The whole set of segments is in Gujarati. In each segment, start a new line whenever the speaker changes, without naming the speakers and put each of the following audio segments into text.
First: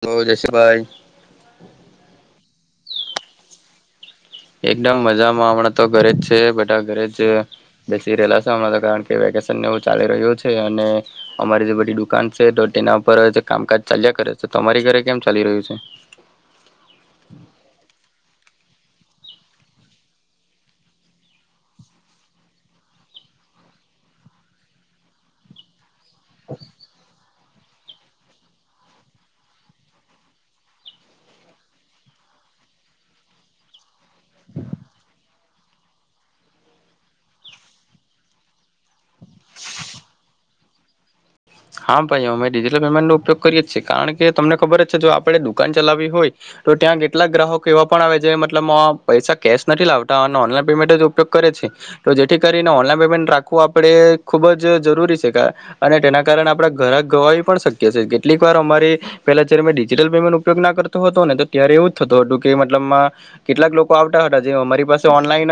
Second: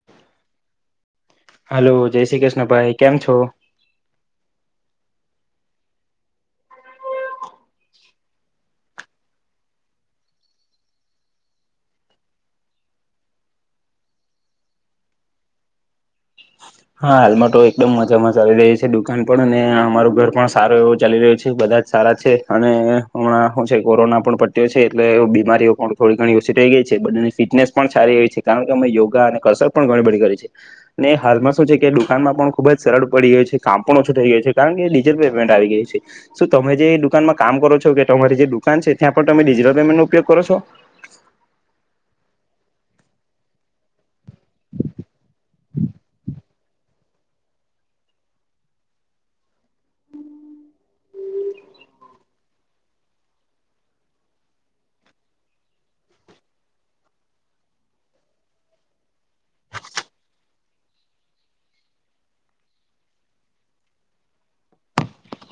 તો જૈસક ભાઈ.
હલો જય શ્રી કૃષ્ણ ભાઈ કેમ છો.
એકદમ મજામાં હમણાં તો ઘરે જ છે બધા ઘરે જ બેસી રહેલા છે હમણાં તો કારણ કે વેકેશન ચાલી રહ્યું છે અને અમારી જે બધી દુકાન છે તો તેના પર કામકાજ ચાલ્યા કરે છે તો તમારી ઘરે કેમ ચાલી રહ્યું છે.
હા હાલમાં તો એકદમ મજામાં. ચાલી રહી છે દુકાન પણ અને અમારું ઘર પણ સારો એવો ચાલી રહ્યો છે બધા જ સારા છે અને હમણાં હું છે કોરોના પણ પટ્યો છે એટલે બીમારીઓ પણ. થોડી ઘણી ઓછી થઈ ગઈ છે બંનેની ફિટનેસ. પણ સારી એવી છે કારણ કે અમે યોગા અને કસર પણ ઘણી બધી કરી છે અને હાલ મા શું છે કે દુકાનમાં પણ ખૂબ જ સરળ પડી હોય છે કામ. પણ ઓછું થઈ જાય છે કારણ કે ડીજે તમે જે દુકાનમાં કામ કરો છો કે [unintelligible] તમારી જે દુકાન છે ત્યાં પણ તમે ડિજિટલ પેમેન્ટ નો ઉપયોગ કરો છો.
હા ભાઈ અમે ડિજિટલ પેમેન્ટ નો ઉપયોગ કરીએ છીએ કારણ કે. કે તમને ખબર જ છે જો આપણે દુકાન ચલાવવી હોય. તો ત્યાં કેટલાક ગ્રાહકો એવા પણ આવે જે મતલબ પૈસા કેશ નથી લાવતા અને ઓનલાઈન પેમેન્ટ જ ઉપયોગ કરે છે, તો જેથી કરીને ઓનલાઈન પેમેન્ટ રાખવું આપણે ખૂબ જ જરૂરી છે, અને તેના આપણા ઘરા ગવાવી પણ શક્ય છે, કેટલીક વાર અમારી પેલા જયારે મે ડજટલ પેમેન્ટ ઉપયોગ ના કરતો હતો ને તો ત્યારે એવું જ થતો હતું કે મતલબમાં કેટલાક લોકો આવતા હતા જે અમારી પાસે ઓનલાઈન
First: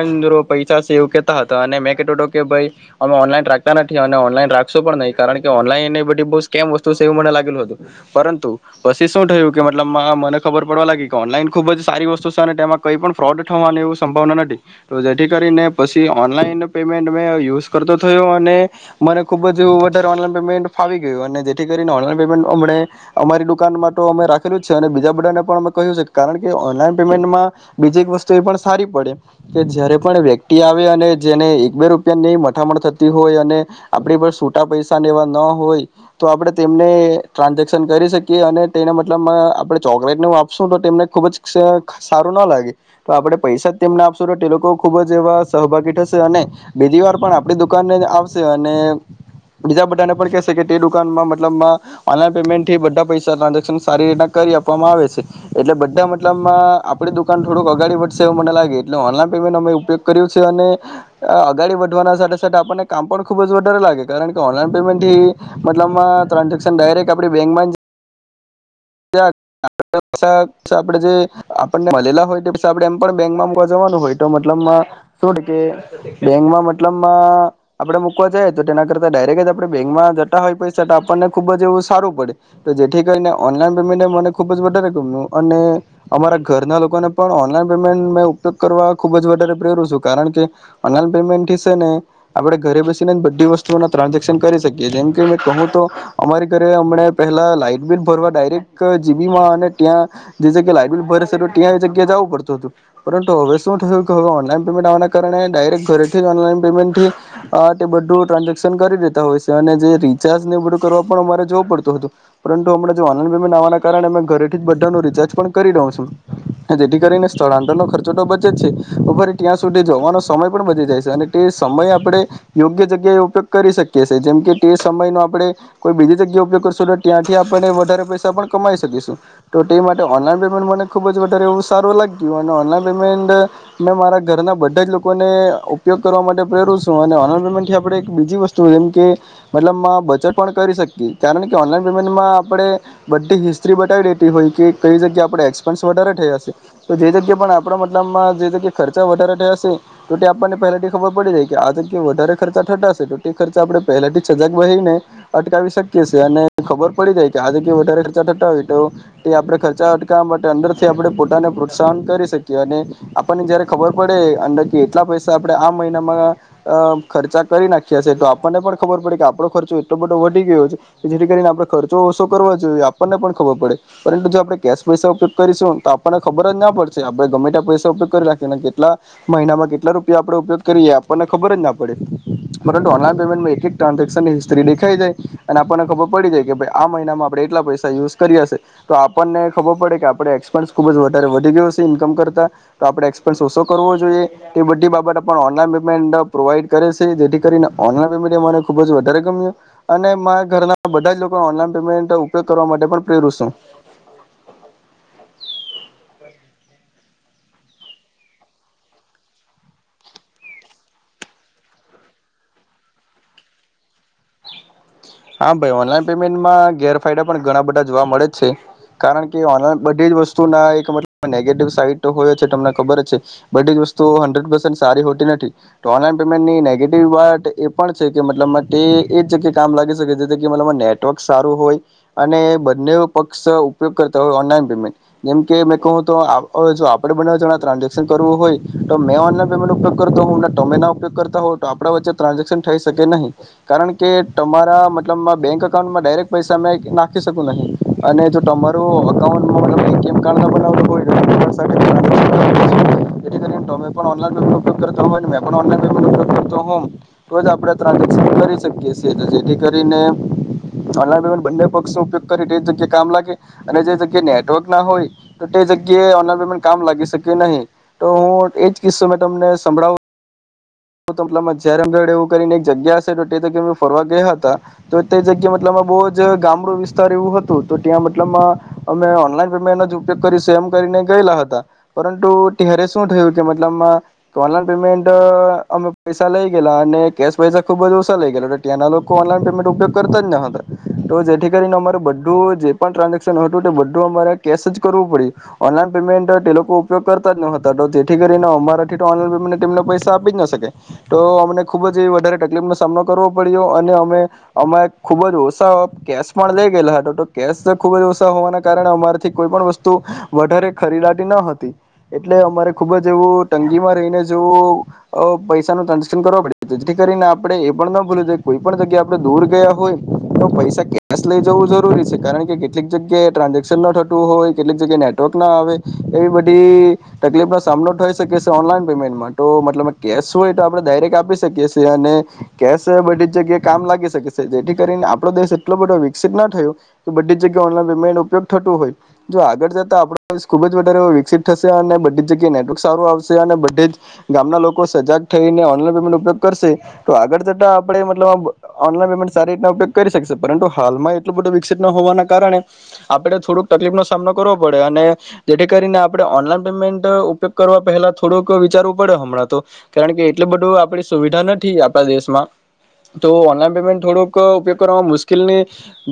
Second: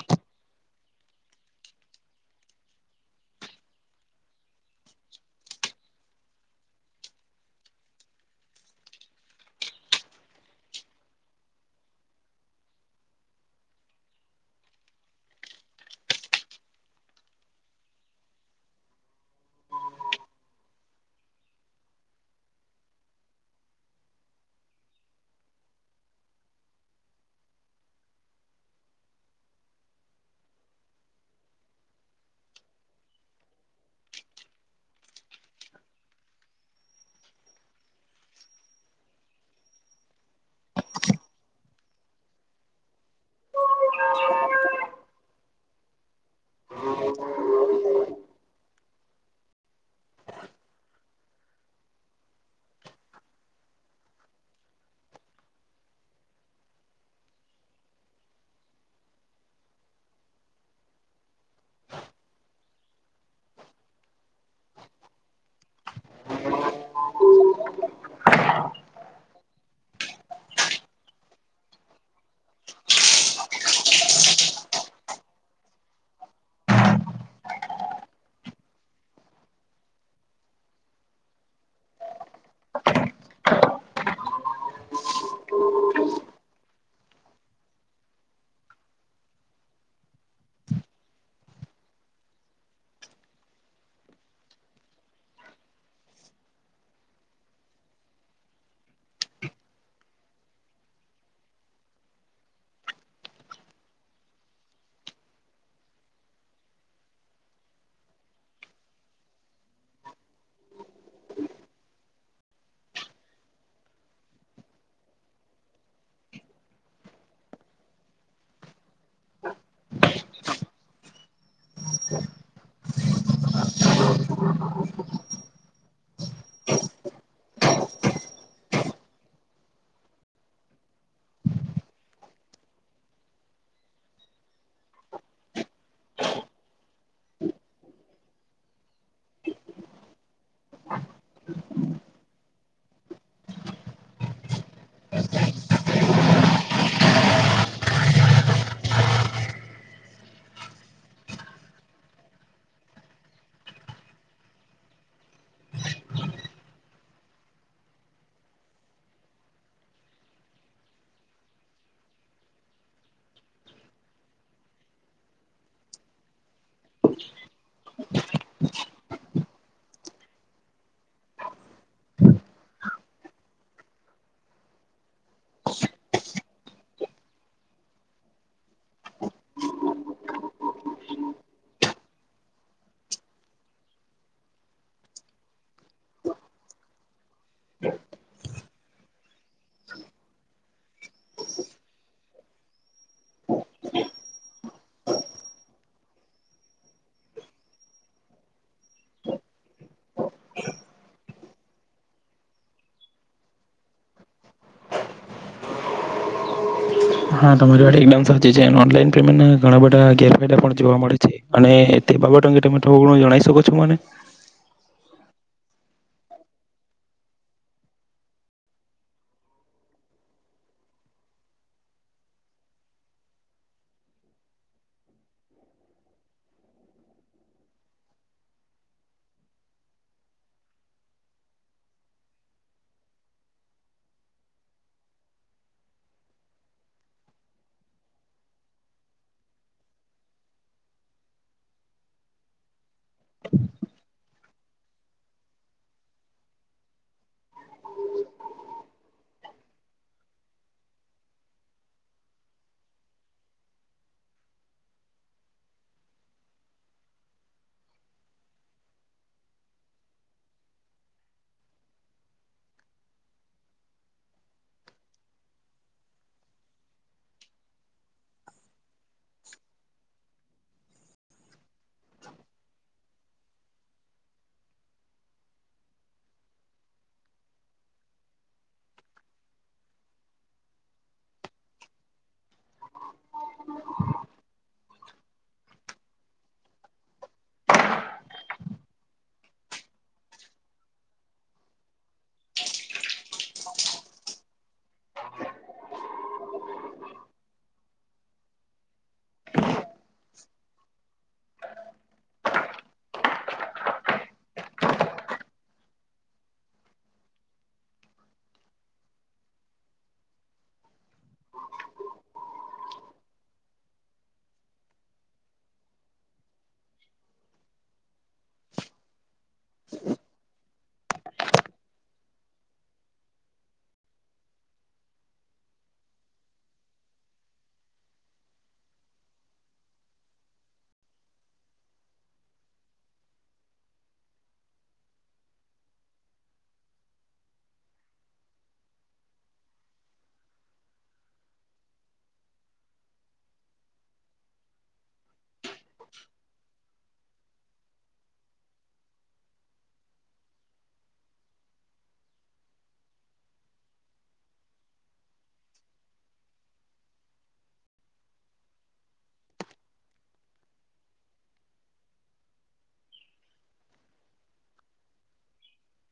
પૈસા છે એવું કેહેતા હતા અને મેં કતો હતો કે ભાઈ, અમે ઓનલાઈન રાખતા નથી અને ઓનલાઈન રાખશો પણ નહી કારણ કે ઓનલાઈન એ બધી બ સ્કેમ વસ્તુ છે એવું મને લાગેલું હતું પરંતુ પછી શું થયું કે મતલબ મને ખબર પડવા લાગી કે ઓનલાઈન ખુબ જ સારી વસ્તુ છે અને, તેમાં કઈ પણ ફ્રોડ થવાની એ સંભાવના નથી તો જેથી કરીને પછી ઓનલાઈન પેમેન્ટ મે યુઝ કરતો થયો અને મને ખુબ જવ પમેન્ટ ફાવી ગયું જેથી કરીને ઓનલાન પેમેન્ટ અમ અમારી દુકાનમાં અમે રાખેલું છે અને બીજા બધાને પણ અમે કહ્યું છે કારણ કે ઓનલાઈન પેમેન્ટમાં બીજી એક વસ્તુ એ પણ સારી પડે કે જયારે પણ વ્યક્તિ આવે અને જેને એક બે રૂપિયાની મથામણ થતી હોય અને આપણી પર છૂટા પૈસા એવા ના હોય, તો આપણે તેમને ટ્રાન્ઝેક્શન કરી શકીએ અને તેના મતલબ આપણે ચોકલેટ ન આપશું તો તેમને ખુબ જ સારું ના લાગે, તો આપડણે પૈસા જ તેમને આપશું તો તે લોકો ખુબ જ એવા સહભાગી થશે અને બીજી વાર પણ આપણી દુકાનને આવશે અને બીજા બધાને પણ કેહે તે દુકાનમાં મતબમાં, ઓનલાઈન પેમેન્ટ થી બધા પૈસા ટ્રાન્ઝેક્શન સારી રીતના કરી આપવામાં આવે છે, એટલે બધા મતલબમાં આપણી દુકાન થોડુંક અગાડી વધશે એવું મને લાગે એટલે ઓનલાઈન પેમેન્ટનો મે ઉપયોગ કર્યું છે અને, અગાડી વધવાના સાથે સાથે આપણને કામ પણ ખુબ જ વધારે લાગે. કારણ ઓનલાઈન પેમેન્ટ થી, મતલબમાં ટ્રાન્ઝેક્શન ડાયરેક્ટ આપણી બેંકમાં જ આપડે જે આપણને મળેલા હોય પ આપે એમ પણ બેંકમાં મક જવાનું હોય તો મતલબમાં, શ કે બેંકમાં મતલબમાં આપડે મૂકવા જઈ તો તેના કરતા ડાયરેક્ટ જ આપણે બેંકમાં જતા હોય પૈસા તો આપણને ખુબ જ એવું સારું પડે, તો જેથી કરીને ઓનલાઈન પેમેન્ટ એ મને ખૂબ જ વધારે ગમ્યું અને, અમારા ઘરના લોકોને પણ ઓનલાઈન પેમેન્ટ મેં ઉપયોગ કરવા ખૂબ જ વધારે પ્રેરું છું કારણ કે, ઓનલાઈન પેમેન્ટથી છે ને, આપણે ઘરે બેસીને જ બધી વસ્તુઓના ટ્રાન્ઝેક્શન કરી શકીએ જેમ કે મેં કહું તો, અમારી ઘરે અમં પહેલા લાાઈટ બિલ ભરવા ડાયરેક્ટ જીબીમાં અને ત્યાં જે જગ્યા લાઇટબિલ ભરે છે ત્યાં એ જગ્યા જવું પડતું હતું પરંતુ હવે શું થયું કે હવે ઓનલાઈન પેમેન્ટ આવવાના કારણે ડાયરેક્ટ ઘરેથી ઓનલાઈન પેમેન્ટથી તે બધું ટ્રાન્ઝેક્શન કરી દેતા હોય છે અને જે રિચાર્જને બધું કરવા પણ અમારે જોવું પડતું હતું. હણા આનંદવાના કારણે અમે ઘરેથી જ બા નો રિચાર્જ પણ કરી રહઉ છું, જેથી કરીને સ્થળાંતર ન ખર્ચો તો બચે જ છે, ફરી ત્યાં સુધી જોવાનો સમય પણ બચી જાય છે અને તે સમય આપડણે યોગ્ય જગ્યા ઉપયોગ કરી શકે. કે છે જેમ કે તે સમય ન આપણે કોઈ બીજી જગ્યા ઉપયોગશો ત્યાં થી આપને વધારે પૈસા પણ કમાઈ શકીશું, તો તે માટે ઓનલાઈન પેમેન્ટ મને ખૂબ જ વધારે એવું સારું લાગ્યું અને ઓનલાઈન પેમેન્ટ મેં મારા ઘરના બધા જ લોકોને ઉપયોગ કરવા માટે પ્રેરું છું અને ઓનલાઈન પેમેન્ટથી આપણે એક બીજી વસ્તુ જેમ કે, મતલબ મા બચટ પણ કરી શકીએ કારણ કે ઓનલાઈન આપણે, બધી હિસ્ટ્રી બતાવી લેતી હોય કે કઈ જગ્યા આપણે એક્સપેન્સ વધારે થયા છે. તો જે જગ્યા પણ આપણા મતલબમાં જે જગ્યા ખર્ચા વધારે થયાશે, તો તે આપણને પહેલાથી ખબર પડી જાય કે આ જગ્યા વધારે ખર્ચા થટાશે તો તે ખર્ચા આપણે પહેલાથી સજાગ વહીને, અટકી શકીએ અને ખબર પડી જાય કે આજે કે વધારે ખર્ચા અટકાવય તો, તે આપણે ખર્ચા અટકાવવા માટે અંદરથી આપણે પોતાને પ્રોત્સાહન કરી શકીએ અને, આપણને જયારે ખબર પડે અંદર કે એટલા પૈસા આપણે આ મહિનામાં અ ખર્ચા કરી નાખ્યા છે તો આપણને પણ ખબર પડે કે આપણો ખર્ચો એટલો બધો વધી ગયો છે કે જે ને આપણે ખર્ચો ઓછો કરવા જોઈએ આપણને પણ ખબર પડે, પરંતુ જો આપણે કેશ પૈસા ઉપયોગ કરીશું તો આપણને ખબર જ ના પડશે આપણે ગમેટ પૈસા ઉપયોગ કરી રાખીને કેટલા મહિનામાં કેટલા રૂપિયા આપણે ઉપયોગ કરીએ એ આપણને ખબર જ ના પડે, પરંતુ ઓનલાઈન પેમેન્ટમાં એક ટ્રાન્ઝેક્શનની હિસ્ટ્રી દેખાઈ જાય અને આપણને ખબર પડ પડી જાય કે આ મહિનામાં આપણે એટલા પૈસા યુઝ કરી હશે, તો આપણને ખબર પડે આપણે એક્સપન્સ ખુબ વધારે વધી ગયો છે ઇન્કમ કર આપપ ઓ કરવો જોઈએ એ બધી બાબત ઓનલાન પેમેન્ટ પ્રોવાઈડ કરે છે જેથી કરીને ઓલાન્ટને ખુબ જ વધારે ગમ્યું. અને મારા ઘરના ઓનલાઈન પેમેન્ટ ઉપયોગ કરવા માટે પણ પ્રેરત છું.
હા તમારી વા એકદમ સાચી છે ઓનલાન પેમેન્ટ ના ઘણા બધા ગેરફાયદા પણ જોવા મળે છે અને બાબ અંગે તમે થ જણ શકો છો મને?
હા ભાઈ ઓનલાઈન પેમેન્ટમાં ગેરફાયદા પણ ઘણા બધા જોવા મળે જ છે, કારણ કે ઓનલાન બધી જ વસ્તુના એક મતલબ નેગેટિવ સાઈડ હોય છે તમને ખબર જ છે, બધી જ વસ્તુ હન્ડ્રેડ પસે સારી હોતી નથી, તો ઓનલાઈન પેમેન્ટની નેગેટિવ વાત એ પણ છે કે મતલબ તે એ જગ્યા કામ લાગે. નેટવર્ક સારું હોય, અને બંને પક્ષ ઉપયોગ કરતા હોય ઓનલાઈન પેમેન્ટ, જેમકે મે કહું જો આપણે બંને જણા ટ્રાન્ઝેક્શન કરવું હોય, તો મે ઓનલાન પેમેન્ટ ઉપયોગ કરતો હો ટમેના ઉપયોગ કરતા હો તો આપણા વચ્ચે ટ્રાન્ઝેક્શન થઈ શકે નહીં, કારણ કે તમારા લ બેંક અઉન્ટમાં ડાયરેક્ટ પૈસા મે નાખી શકું નનહીં, અને જો તમારું અઉન્ટવમે ઉપગ હો હોમ તો જ આપણે ટ્રાન્ઝેક્શન કરી શકીએ. કરીને ઓનલાઈન પેમેન્ટ બંને પક્ષનો ઉપયોગ કરી તે જગ્યાએ કામ લાગે, અને જે જગ્યા નેટવર્ક ના હોય તો તે જગ્યાએ ઓનલાઈન પેમેન્ટ કામ લાગી શકે નહીં, તો હું એ જ કિસ્સો મેં તમને સંભળાવ જ્યારેમગ એવું કરીને એક જગ્યા હ તો તે જગ્યાએ મેં ફરવા ગયા હતા. તો તે જગ્યા મતલબ બહુ જ ગામડું વિસ્તાર એવું હતું તો ત્યાં મતલબમાં, અમે ઓનલાઈન પેમેન્ટ જ ઉપયોગ કરીશું એમ કરીને ગયેલા હતા, પરંતુ ત્યારે શું થયું કે મતલબમાં ઓનલાઈન પેમેન્ટ અમે પૈસા લઈ ગેલા અને કેશ પૈસા ખુબ જ ઓછા લઇ ગયેલા ત્યાંના ઓનલાન પેમેન્ટ ઉપયોગ કરતા જ ન હતા, તો જેથી કરીને અમારે બધું જે પણ ટ્રાન્ઝેક્શન હતું તે બધું અમારે કેશ જ કરવું પડ્યું, ઓનલાઈન પેમેન્ટ તે લોકો ઉપયોગ કરતા જ ન હતા તો જેથી કરીને અમારાથી તો ઓનલાન પેમેન્ટને પૈસા આપી જ ન શકે, તો અમને ખુબ જ એ વધારે તકલીફનોો સામનો કરવો પડ્યો અને અ ખુબ જ ઓછા કેશ પણ લઈ ગયેલા હતો તો કેશ ખુબ જ ઓછા હોવાના કારણે અમારેથી કોઈ પણ વસ્તુ, વધારે ખરીદતી ન હતી, એટલે અમારે ખુબ જ એવું તંગીમાં રહીને જેવું પૈસા નું ટ્રાન્ઝેક્શન કરવા પડ જેથી કરીને આપણે એ પણ ન ભૂલ્યું કો જગ્યા આપણે દૂર ગયા હોય તો પૈસા કેશ લઈ જવું જરૂરી છે કારણ કે કેટલીક જગ્યાએ ટ્રાન્ઝેક્શન ના થતું હોય કેટલીક જગ્યાએ નેટવર્ક ના આવે, એવી બધી તકલીફનોો સામનો થઈ શકે છે ઓનલાઈન પેમેન્ટમાં તો મતલબ કેશ હોય તો આપણે ડાયરેક્ટ આપી શકીએ છીએ અને કેશ બધ જગ્યાએ કામ લાગી શકેશે જેથી કરીને આપડો દેશ એટલો બધો વિકસિત ના થયો કે બધી જગ્યાએ ઓનલાઈન પેમે ઉપયોગ થતું હોય, જો આગળ જતા આપ ખુબ જ વધારે વિકસિત થશે અને બધી જગ્યાએ નેટવર્ક સારું આવશે અને બધી જ ગામના લોકો સજાગ થઈને ેન્ટ ઉપયોગ કરશે. તો આગળ જતા આપડે મતલબ ઓનલાન પેમેન્ટ સારી રીતના ઉપયોગ કરી શકશે પરંતુ હાલમાં એટલું બધું વિકસિત ન હોવાના કારણે આપણે થોડોક તકલીફ નો સામનો કરવો પડે અને જેથી કરીને આપણે ઓનલાઈન પેમેન્ટ ઉપયોગ કરવા પહેલા થોડુંક વિચારવું પડે હમણાં તો કારણકે એટલ બધું આપડી સુવિધા નથી આપણા દેશમાં તો ઓનલાઈન પેમેન્ટ થોડુંક ઉપયોગ કરવામાં મુશ્કેલની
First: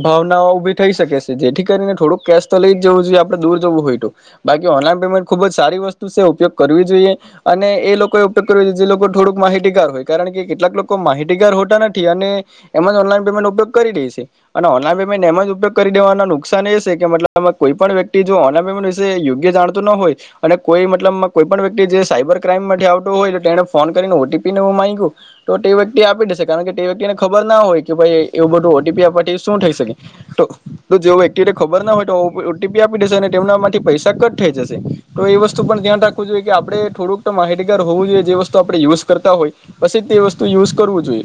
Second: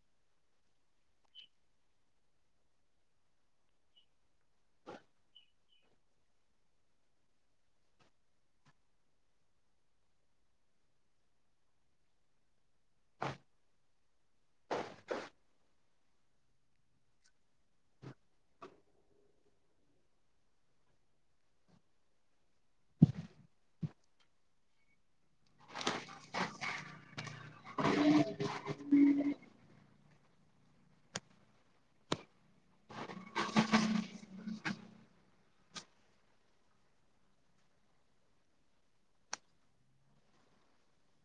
ભાવનાઓ ઉભી થઈ શકે છે જેથી કરીને થોડુંક કેશ તો લઈ જ જવું જોઈએ આપડણે દૂર જવું હોય તો બાકી ઓનલાઈન પેમેન્ટ ખુબ જ સારી વસ્તુ છે ઉપયોગ કરવી જોઈએ અને એ લોકોએ ઉપયોગ કર જોઈએ જે લોકો થોડુંક માહિતીગાર હોય કારણ કે કેટલાક લોકો માહિતી તિગર હોતા નથી અને એમાં જ ઓનલાન પેમેન્ટ ઉપયોગ કરીઈશ અને ઓનલાઈન પેમેન્ટ એમાં ઉપયોગ કરી દેવાના નુકસાન એ છે કેતલ કોઈ પણ વ્યક્તિ ઓનલાઈ ન પેમેન્ટ વિ યોગ્ય જાણતું ન હોય અને કોઈ મતલબ કોઈ પણ વ્યક્તિ જે સાયબર ક્રાઈમ માટે આવતો હોય તો તેને ફોન કરીને ઓટીપીને એવું માંગ્યું તો તે તે આપી દેશે કારણ કે તે વ્યક્તિને ખબર ના હોય કે ભાઈ એવું બધું ઓટીપી આપવાથી શું થઈ શકે તો જે વ્યક્તિને ખબર ના હોય તો ઓટીપી આપી દેશે અને તેમનામાંથી પૈસા કટ થઈ જશે તો એ વસ્તુ પણ ધ્યાન રાખવું જોઈએ કે આપણે થોડુંક તો માહિતગાર હોવું જોઈએ જે વસ્તુ આપણે યુઝ કરતા હોય પછી તે વસ્તુ યુઝ કરવું જોઈએ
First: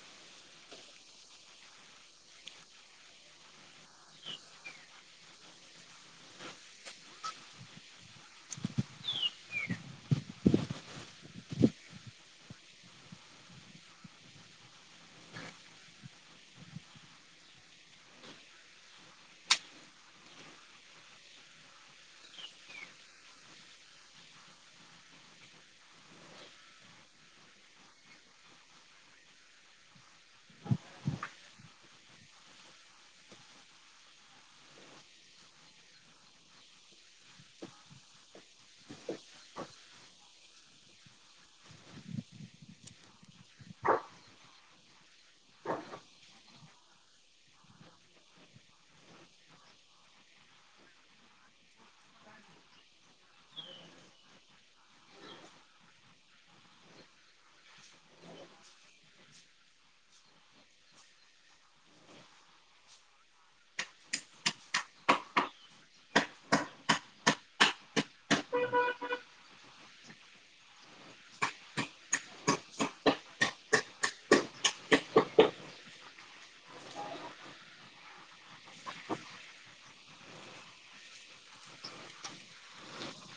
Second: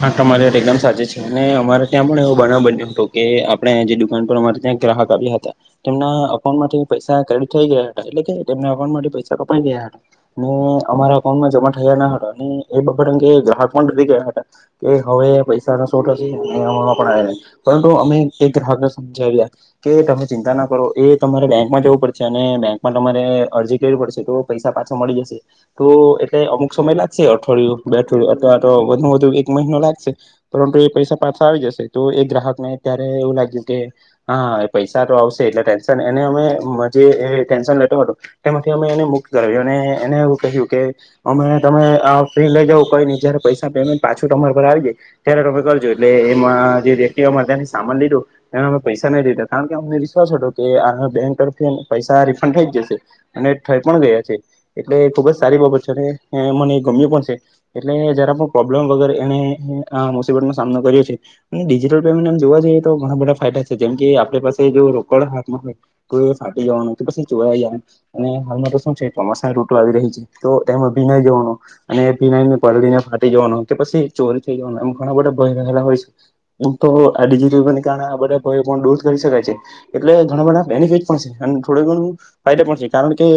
હા તમારી એકદમ સાચી છે અને અમારે ત્યાં પણ એવું બનાવ બન્યું હતું કે આપણે જે દુકાન પર અમારે ત્યાં ગ્રાહક આવ્યા હતા તેમના અઉન્ટ માંથી પૈસા ક્રેડિટ થઈ ગયા હતા એટલે કે તેમના અઉન્ટમાંથી પૈસા કપાઈ ગયા હતા ને અમારા અઉન્ટમાં જમા થયા ના હતા અને એ બબર અંગે ગ્રાહક પણ ડૂબી ગયા હતા કે હવે પૈસા નુ શુ થશે મળવા આવે પરંતુ અમે એક ગ્રાહકને સમજાવ્યા કે તમે ચિંતા ના કરો એ તમારે બેંકમાં જવું પડશે અને બેંકમાં તમારે અરજી કરવી પડશે તો પૈસા પાછો મળી જશે તો એટલે અમુક સમય લાગશે અઠવાડયું બે અઠવાડિયું અથવા તો વધુ વધુ એક મહિનો લાગશે પરંતુ એ પૈસા પાછા આવી જશે તો એ ગ્રાહક નેત્યારે એવું લાગ્યું કે હા એ પૈસા તો આવશે એટલે ટેન્શન એને અમે જે ટેન્શન લેતો હતો તેમાંથી અમે એને મુક્ત કરાવ્યું અને એને એવું કહ્યું કે અમે તમે આ ફ્રી લઈ જાવ કોઈ નહી જયારે પૈસા પેમેન્ટ પાછું તમારા પર આવી જાય ત્યારે તમે કરજો એટલે એમાં જે વ્યક્તિ અમારે ત્યાં સામાન લીધો એને અમે પૈસા નહી લીધા કારણ કે અમને વિશ્વાસ હતો કે આ બેંક તરફથી પૈસા રિફંડ થઈ જ જશે અને થઈ પણ ગયા છે એટલે ખુબ જ સારી બાબત છે અને મને ગમ્યું પણ છે એટલે જરા પણ પ્રોબ બ્લેમ વગર એને આ મુસીબતનોો સામનો કર્યો છે અને ડિજિટલ પેમેન્ટમ જોવા જઈએ તો ઘણા બધા ફાયદા છે જેમ કે આપણે પાસે જો રોકડ હાથમાં હોય તો એ ફાટી જવાનું તો પછી જો જાય અને હાલમાં તો શું છે ચોમાસા રૂટો આવી રહી છે તો એમાં ભીનાઈ જવાનો અને ભીનાને પડીને ફાટી જવાનો કે પછી ચોરી થઈ જવાના એમ ઘણા બધા ભય રહેલા હોય છે એમ તો આડીજી કારણે આ બધા ભ પણ દૂર કરી શકાય છે એટલે ઘણા બધા બેનિફિટ પણ છે અને થોડ ઘણું ફાયદા પણ છે કારણ કે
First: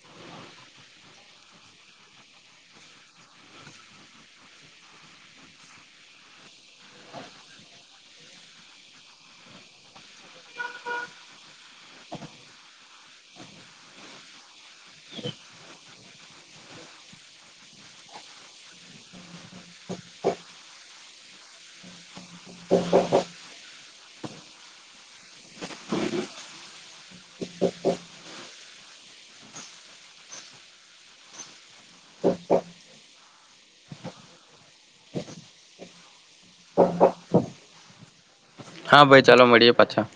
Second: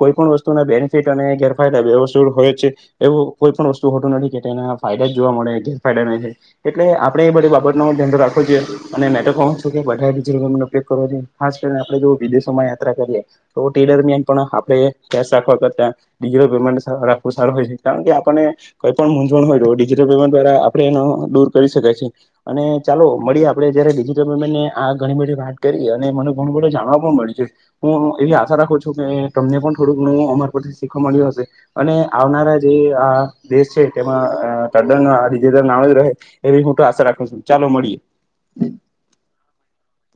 કોઈ પણ વસ્તુના બેનિફિટ અને ગેરફાયદા બે વસ્તુ હોય છે એવું કોઈ પણ વસ્તુ શુંતું નથી કેના ફાયદા જ જોવા મળે ગેરફાયદા ન છે એટલે આપણે એ બધી બાબત ધ્યાન રાખવું જોએ અનેનેટ ઉપયોગ કરવો જોઈ ખાસ કરીનેણે જો વિદેશોમાં યાત્રા કરીએ તો તે દરમિયાન પણ આપણે કેશ રાખવા કરતાિટલ પેમેન્ટ રાખવું સારું હોય છે કારણ કે આપને કઈ પણ મૂંઝવણ હોય તો ડિજટલ પેમેન્ટ દ્વારા આપણે એનો દૂર કરી શકાય જે અને ચાલો મળીએ આપડે જયારે જે તમે મને આ ઘણી બધી વાત કરી અને મને ઘણું બધું જાણવા પણ મળ્યું છે હું એવી આશા રાખું છું કે તમને પણ થોડું ઘણું અમારા પરથી શીખવા મળ્યું હશે અને આવનારા જે આ દેશ છે તેમાં તદ્દન આ ડિજિટલ નામ જ રહે. એવી હું આશા રાખું છું ચાલો મળીએ.
હા, ભાઈ ચાલો મળીએ પાછા